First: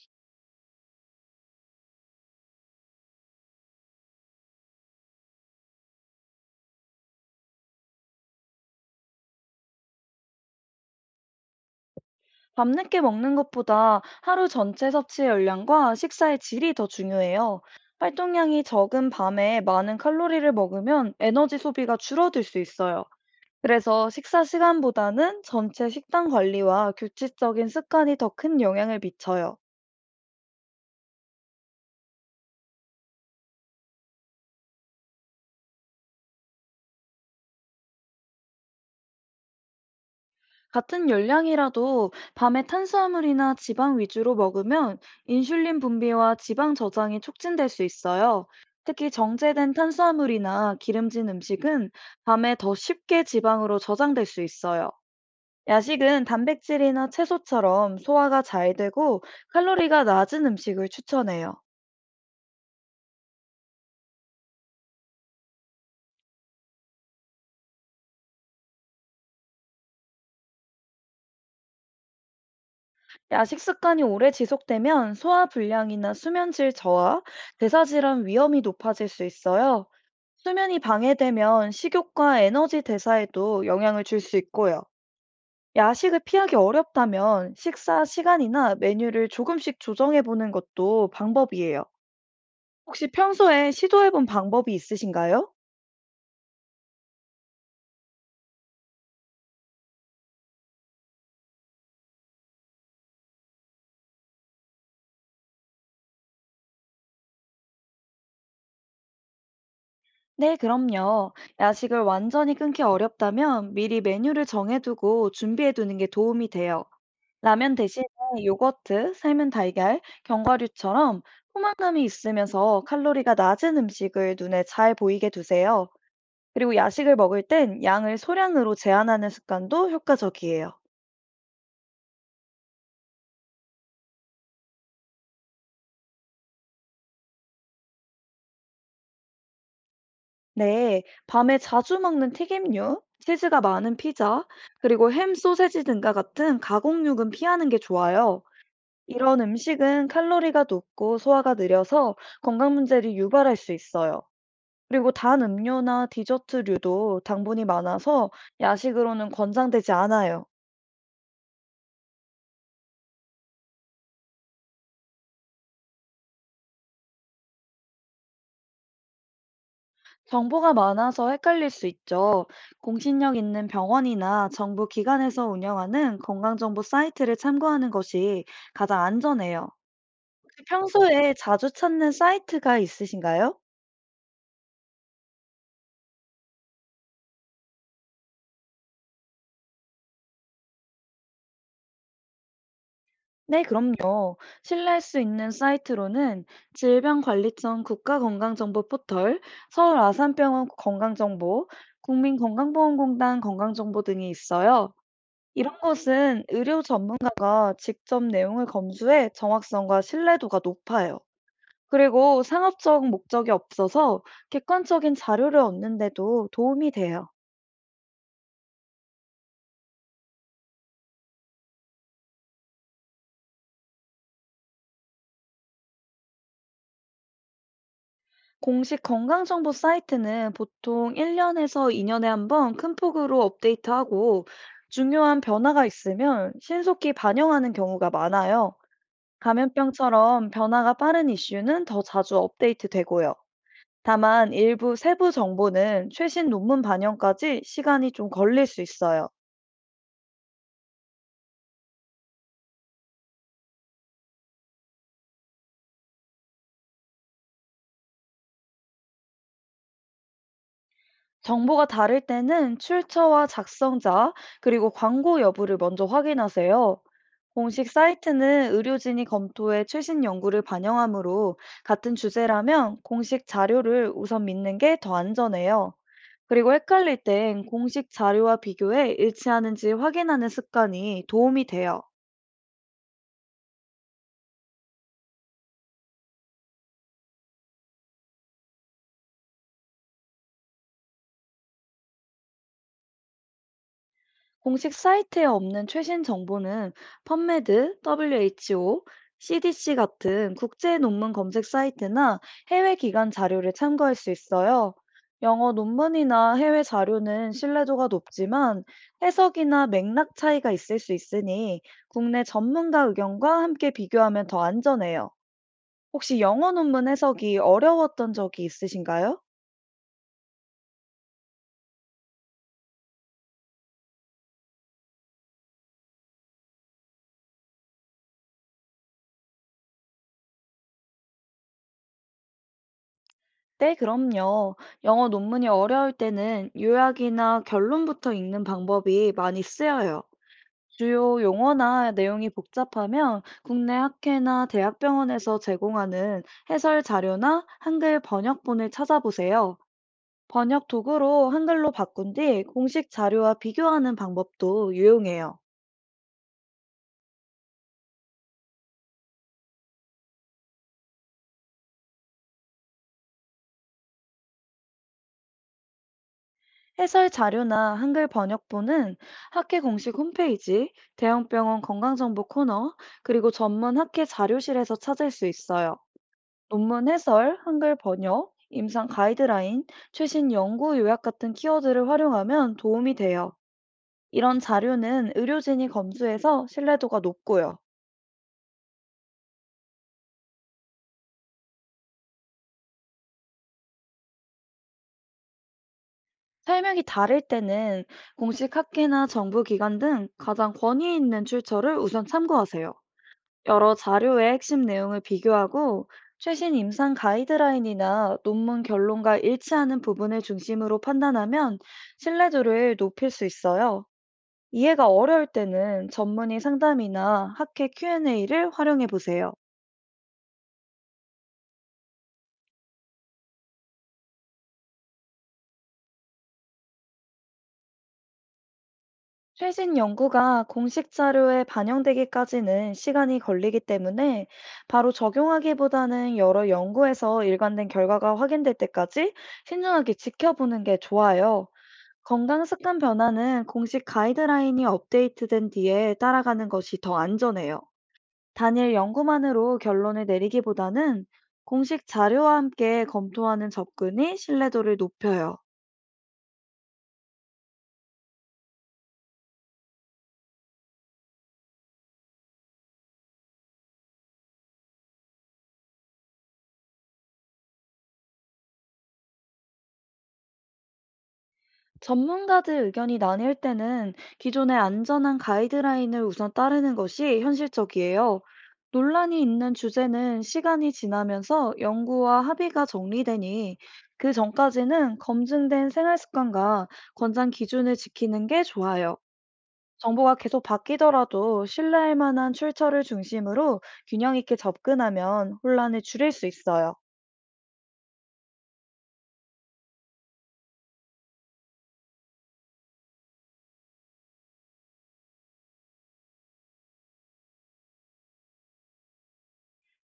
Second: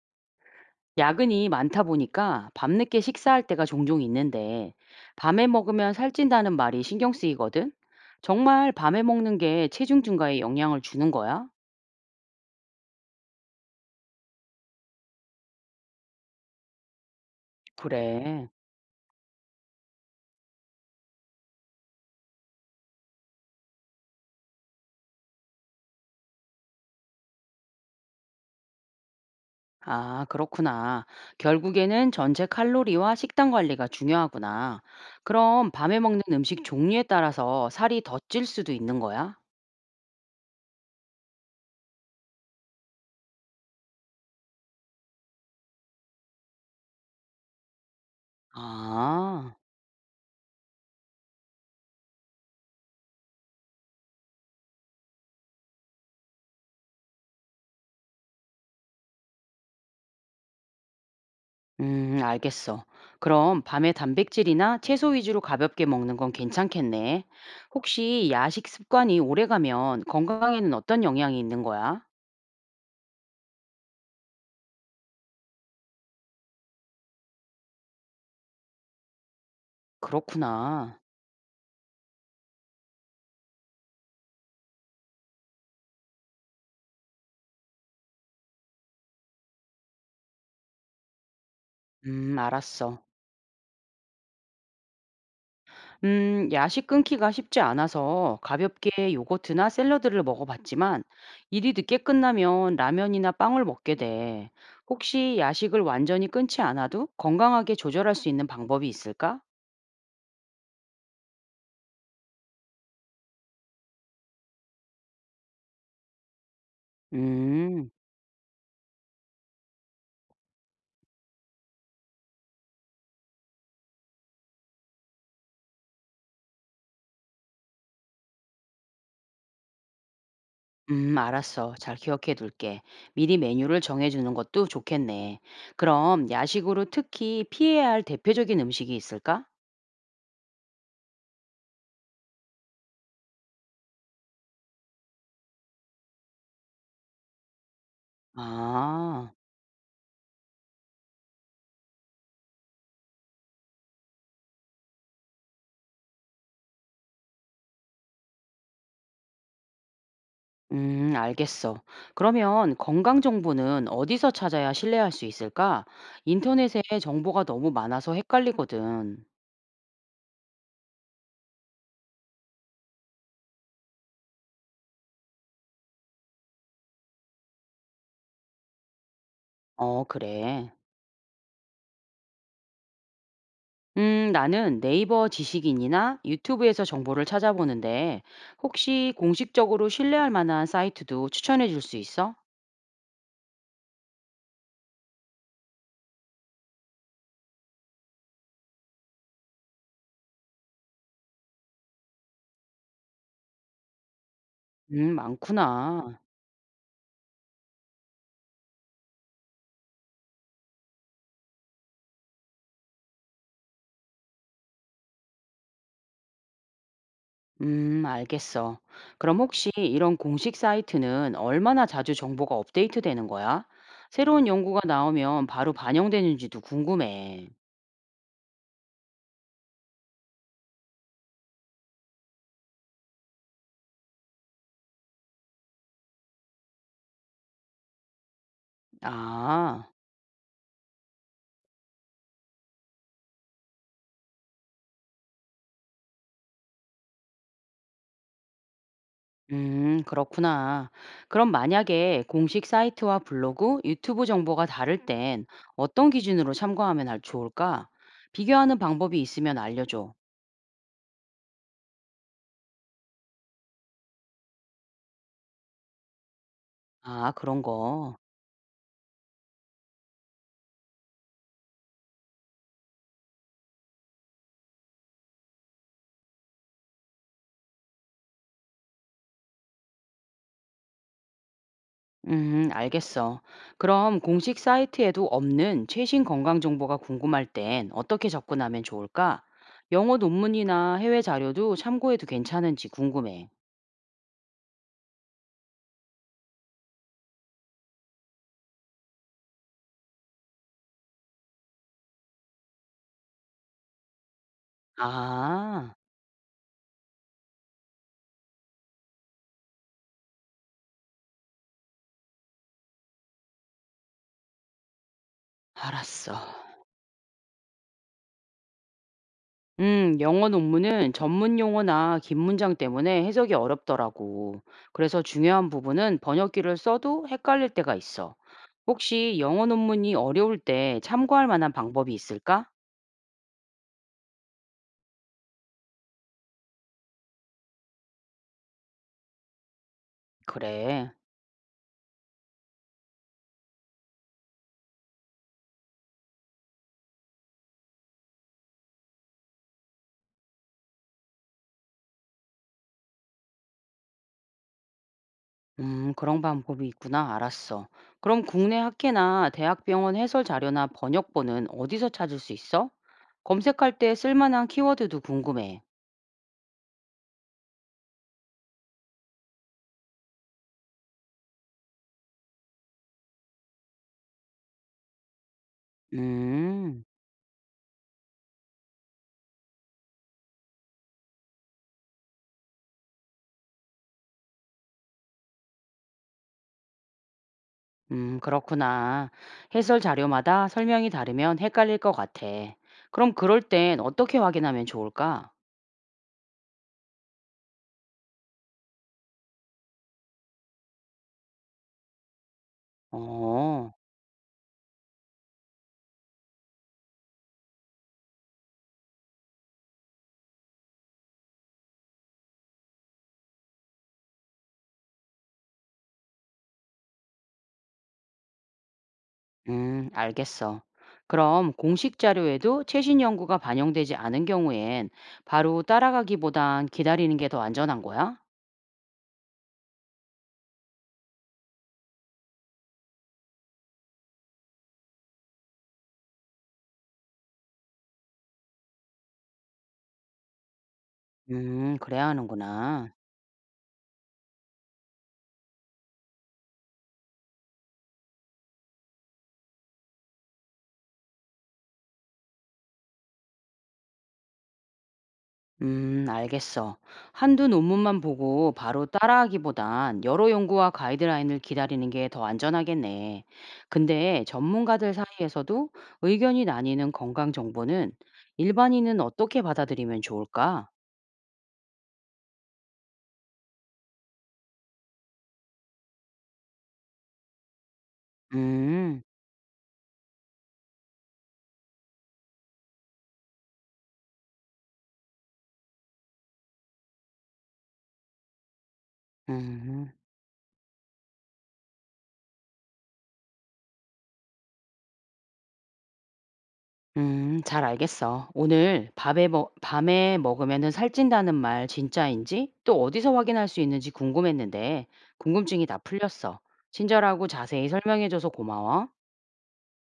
야근이 많다 보니까 밤늦게 식사할 때가 종종 있는데 밤에 먹으면 살찐다는 말이 신경 쓰이거든? 정말 밤에 먹는 게 체중 증가에 영향을 주는 거야? 밤늦게 먹는 것보다 하루 전체 섭취의 열량과 식사의 질이 더 중요해요. 그래. 활동량이 적은 밤에 많은 칼로리를 먹으면 에너지 소비가 줄어들 수 있어요. 그래서 식사 시간보다는 전체 식단 관리와 규칙적인 습관이 더 큰 영향을 미쳐요. 아, 그렇구나. 결국에는 전체 칼로리와 식단 관리가 중요하구나. 그럼 밤에 먹는 음식 종류에 따라서 살이 더 찔 수도 있는 거야? 같은 열량이라도 밤에 탄수화물이나 지방 위주로 먹으면 인슐린 분비와 지방 저장이 촉진될 수 있어요. 특히 아. 정제된 탄수화물이나 기름진 음식은 밤에 더 쉽게 지방으로 저장될 수 있어요. 야식은 단백질이나 채소처럼 소화가 잘 되고 칼로리가 낮은 음식을 추천해요. 알겠어. 그럼 밤에 단백질이나 채소 위주로 가볍게 먹는 건 괜찮겠네. 혹시 야식 습관이 오래가면 건강에는 어떤 영향이 있는 거야? 야식 습관이 오래 지속되면 소화 불량이나 수면질 저하, 대사질환 위험이 높아질 수 있어요. 수면이 그렇구나. 방해되면 식욕과 에너지 대사에도 영향을 줄 수 있고요. 야식을 피하기 어렵다면 식사 시간이나 메뉴를 조금씩 조정해 보는 것도 방법이에요. 알았어. 혹시 평소에 시도해 본 방법이 있으신가요? 야식 끊기가 쉽지 않아서 가볍게 요거트나 샐러드를 먹어봤지만 일이 늦게 끝나면 라면이나 빵을 먹게 돼. 혹시 야식을 완전히 끊지 않아도 건강하게 조절할 수 있는 방법이 있을까? 네, 그럼요. 야식을 완전히 끊기 어렵다면 미리 메뉴를 정해두고 준비해 두는 게 도움이 돼요. 라면 음. 대신에 요거트, 삶은 달걀, 견과류처럼 포만감이 있으면서 칼로리가 낮은 음식을 눈에 잘 보이게 두세요. 그리고 야식을 먹을 땐 양을 소량으로 제한하는 습관도 효과적이에요. 알았어. 잘 기억해 둘게. 미리 메뉴를 정해주는 것도 좋겠네. 그럼 야식으로 특히 피해야 할 대표적인 음식이 있을까? 네, 밤에 자주 먹는 튀김류, 치즈가 많은 피자, 그리고 햄, 소세지 등과 같은 가공육은 피하는 게 좋아요. 아, 이런 음식은 칼로리가 높고 소화가 느려서 건강 문제를 유발할 수 있어요. 그리고 단 음료나 디저트류도 당분이 많아서 야식으로는 권장되지 않아요. 알겠어. 그러면 건강 정보는 어디서 찾아야 신뢰할 수 있을까? 인터넷에 정보가 너무 많아서 헷갈리거든. 정보가 많아서 헷갈릴 수 있죠. 공신력 있는 병원이나 정부 기관에서 운영하는 건강정보 사이트를 참고하는 것이 가장 안전해요. 어, 혹시 그래. 평소에 자주 찾는 사이트가 있으신가요? 나는 네이버 지식인이나 유튜브에서 정보를 찾아보는데 혹시 공식적으로 신뢰할 만한 사이트도 추천해 줄 수 있어? 네, 그럼요. 신뢰할 수 있는 사이트로는 질병관리청 국가건강정보 포털, 서울 아산병원 건강정보, 국민건강보험공단 건강정보 등이 있어요. 이런 많구나. 곳은 의료 전문가가 직접 내용을 검수해 정확성과 신뢰도가 높아요. 그리고 상업적 목적이 없어서 객관적인 자료를 얻는데도 도움이 돼요. 알겠어. 그럼 혹시 이런 공식 사이트는 얼마나 자주 정보가 업데이트되는 거야? 새로운 연구가 나오면 바로 반영되는지도 궁금해. 공식 건강정보 사이트는 보통 1년에서 2년에 한 번 큰 폭으로 업데이트하고 중요한 변화가 있으면 신속히 반영하는 경우가 많아요. 아, 감염병처럼 변화가 빠른 이슈는 더 자주 업데이트되고요. 다만 일부 세부 정보는 최신 논문 반영까지 시간이 좀 걸릴 수 있어요. 그렇구나. 그럼 만약에 공식 사이트와 블로그, 유튜브 정보가 다를 땐 어떤 기준으로 참고하면 좋을까? 비교하는 방법이 있으면 알려줘. 정보가 다를 때는 출처와 작성자, 그리고 광고 여부를 먼저 확인하세요. 아, 그런 공식 거. 사이트는 의료진이 검토해 최신 연구를 반영하므로 같은 주제라면 공식 자료를 우선 믿는 게 더 안전해요. 그리고 헷갈릴 땐 공식 자료와 비교해 일치하는지 확인하는 습관이 도움이 돼요. 알겠어. 그럼 공식 사이트에도 없는 최신 건강 정보가 궁금할 땐 어떻게 접근하면 좋을까? 영어 논문이나 해외 자료도 참고해도 괜찮은지 궁금해. 공식 사이트에 없는 최신 정보는 펀메드, WHO, CDC 같은 국제 논문 검색 사이트나 해외 기관 자료를 참고할 수 있어요. 영어 아, 논문이나 해외 자료는 신뢰도가 높지만 해석이나 맥락 차이가 있을 수 있으니 국내 전문가 의견과 함께 비교하면 더 안전해요. 혹시 알았어. 영어 논문 해석이 어려웠던 적이 있으신가요? 영어 논문은 전문 용어나 긴 문장 때문에 해석이 어렵더라고. 그래서 중요한 부분은 번역기를 써도 헷갈릴 때가 있어. 혹시 영어 논문이 어려울 때 참고할 만한 방법이 있을까? 네, 그럼요. 영어 논문이 어려울 때는 요약이나 결론부터 읽는 방법이 많이 쓰여요. 그래. 주요 용어나 내용이 복잡하면 국내 학회나 대학병원에서 제공하는 해설 자료나 한글 번역본을 찾아보세요. 번역 도구로 한글로 바꾼 뒤 공식 자료와 비교하는 방법도 유용해요. 그런 방법이 있구나. 알았어. 그럼 국내 학회나 대학병원 해설 자료나 번역본은 어디서 찾을 수 있어? 검색할 때 쓸만한 키워드도 궁금해. 해설 자료나 한글 번역본은 학회 공식 홈페이지, 대형병원 건강정보 코너, 그리고 전문 학회 자료실에서 찾을 수 있어요. 음, 논문 해설, 한글 번역, 임상 가이드라인, 최신 연구 요약 같은 키워드를 활용하면 도움이 돼요. 이런 자료는 의료진이 검수해서 신뢰도가 높고요. 그렇구나. 해설 자료마다 설명이 다르면 헷갈릴 것 같아. 그럼 그럴 땐 어떻게 확인하면 좋을까? 설명이 다를 때는 공식 학회나 정부 기관 등 가장 권위 있는 출처를 우선 참고하세요. 어, 여러 자료의 핵심 내용을 비교하고 최신 임상 가이드라인이나 논문 결론과 일치하는 부분을 중심으로 판단하면 신뢰도를 높일 수 있어요. 이해가 어려울 때는 전문의 상담이나 학회 Q&A를 활용해 보세요. 알겠어. 그럼 공식 자료에도 최신 연구가 반영되지 않은 경우엔 바로 따라가기보단 기다리는 게 더 안전한 거야? 최신 연구가 공식 자료에 반영되기까지는 시간이 걸리기 때문에 바로 적용하기보다는 여러 연구에서 일관된 결과가 확인될 때까지 신중하게 지켜보는 게 좋아요. 음, 그래야 건강 습관 하는구나. 변화는 공식 가이드라인이 업데이트된 뒤에 따라가는 것이 더 안전해요. 단일 연구만으로 결론을 내리기보다는 공식 자료와 함께 검토하는 접근이 신뢰도를 높여요. 음, 알겠어. 한두 논문만 보고 바로 따라하기보단 여러 연구와 가이드라인을 기다리는 게 더 안전하겠네. 근데 전문가들 사이에서도 의견이 나뉘는 건강 정보는 일반인은 어떻게 받아들이면 좋을까? 전문가들 의견이 나뉠 때는 기존의 안전한 가이드라인을 우선 따르는 것이 현실적이에요. 음. 논란이 있는 주제는 시간이 지나면서 연구와 합의가 정리되니 그 전까지는 검증된 생활 습관과 권장 기준을 지키는 게 좋아요. 음. 정보가 계속 바뀌더라도 신뢰할 만한 출처를 중심으로 균형 있게 접근하면 혼란을 줄일 수 있어요. 잘 알겠어. 오늘 밤에 먹으면은 살찐다는 말 진짜인지 또 어디서 확인할 수 있는지 궁금했는데 궁금증이 다 풀렸어. 친절하고 자세히 설명해줘서 고마워.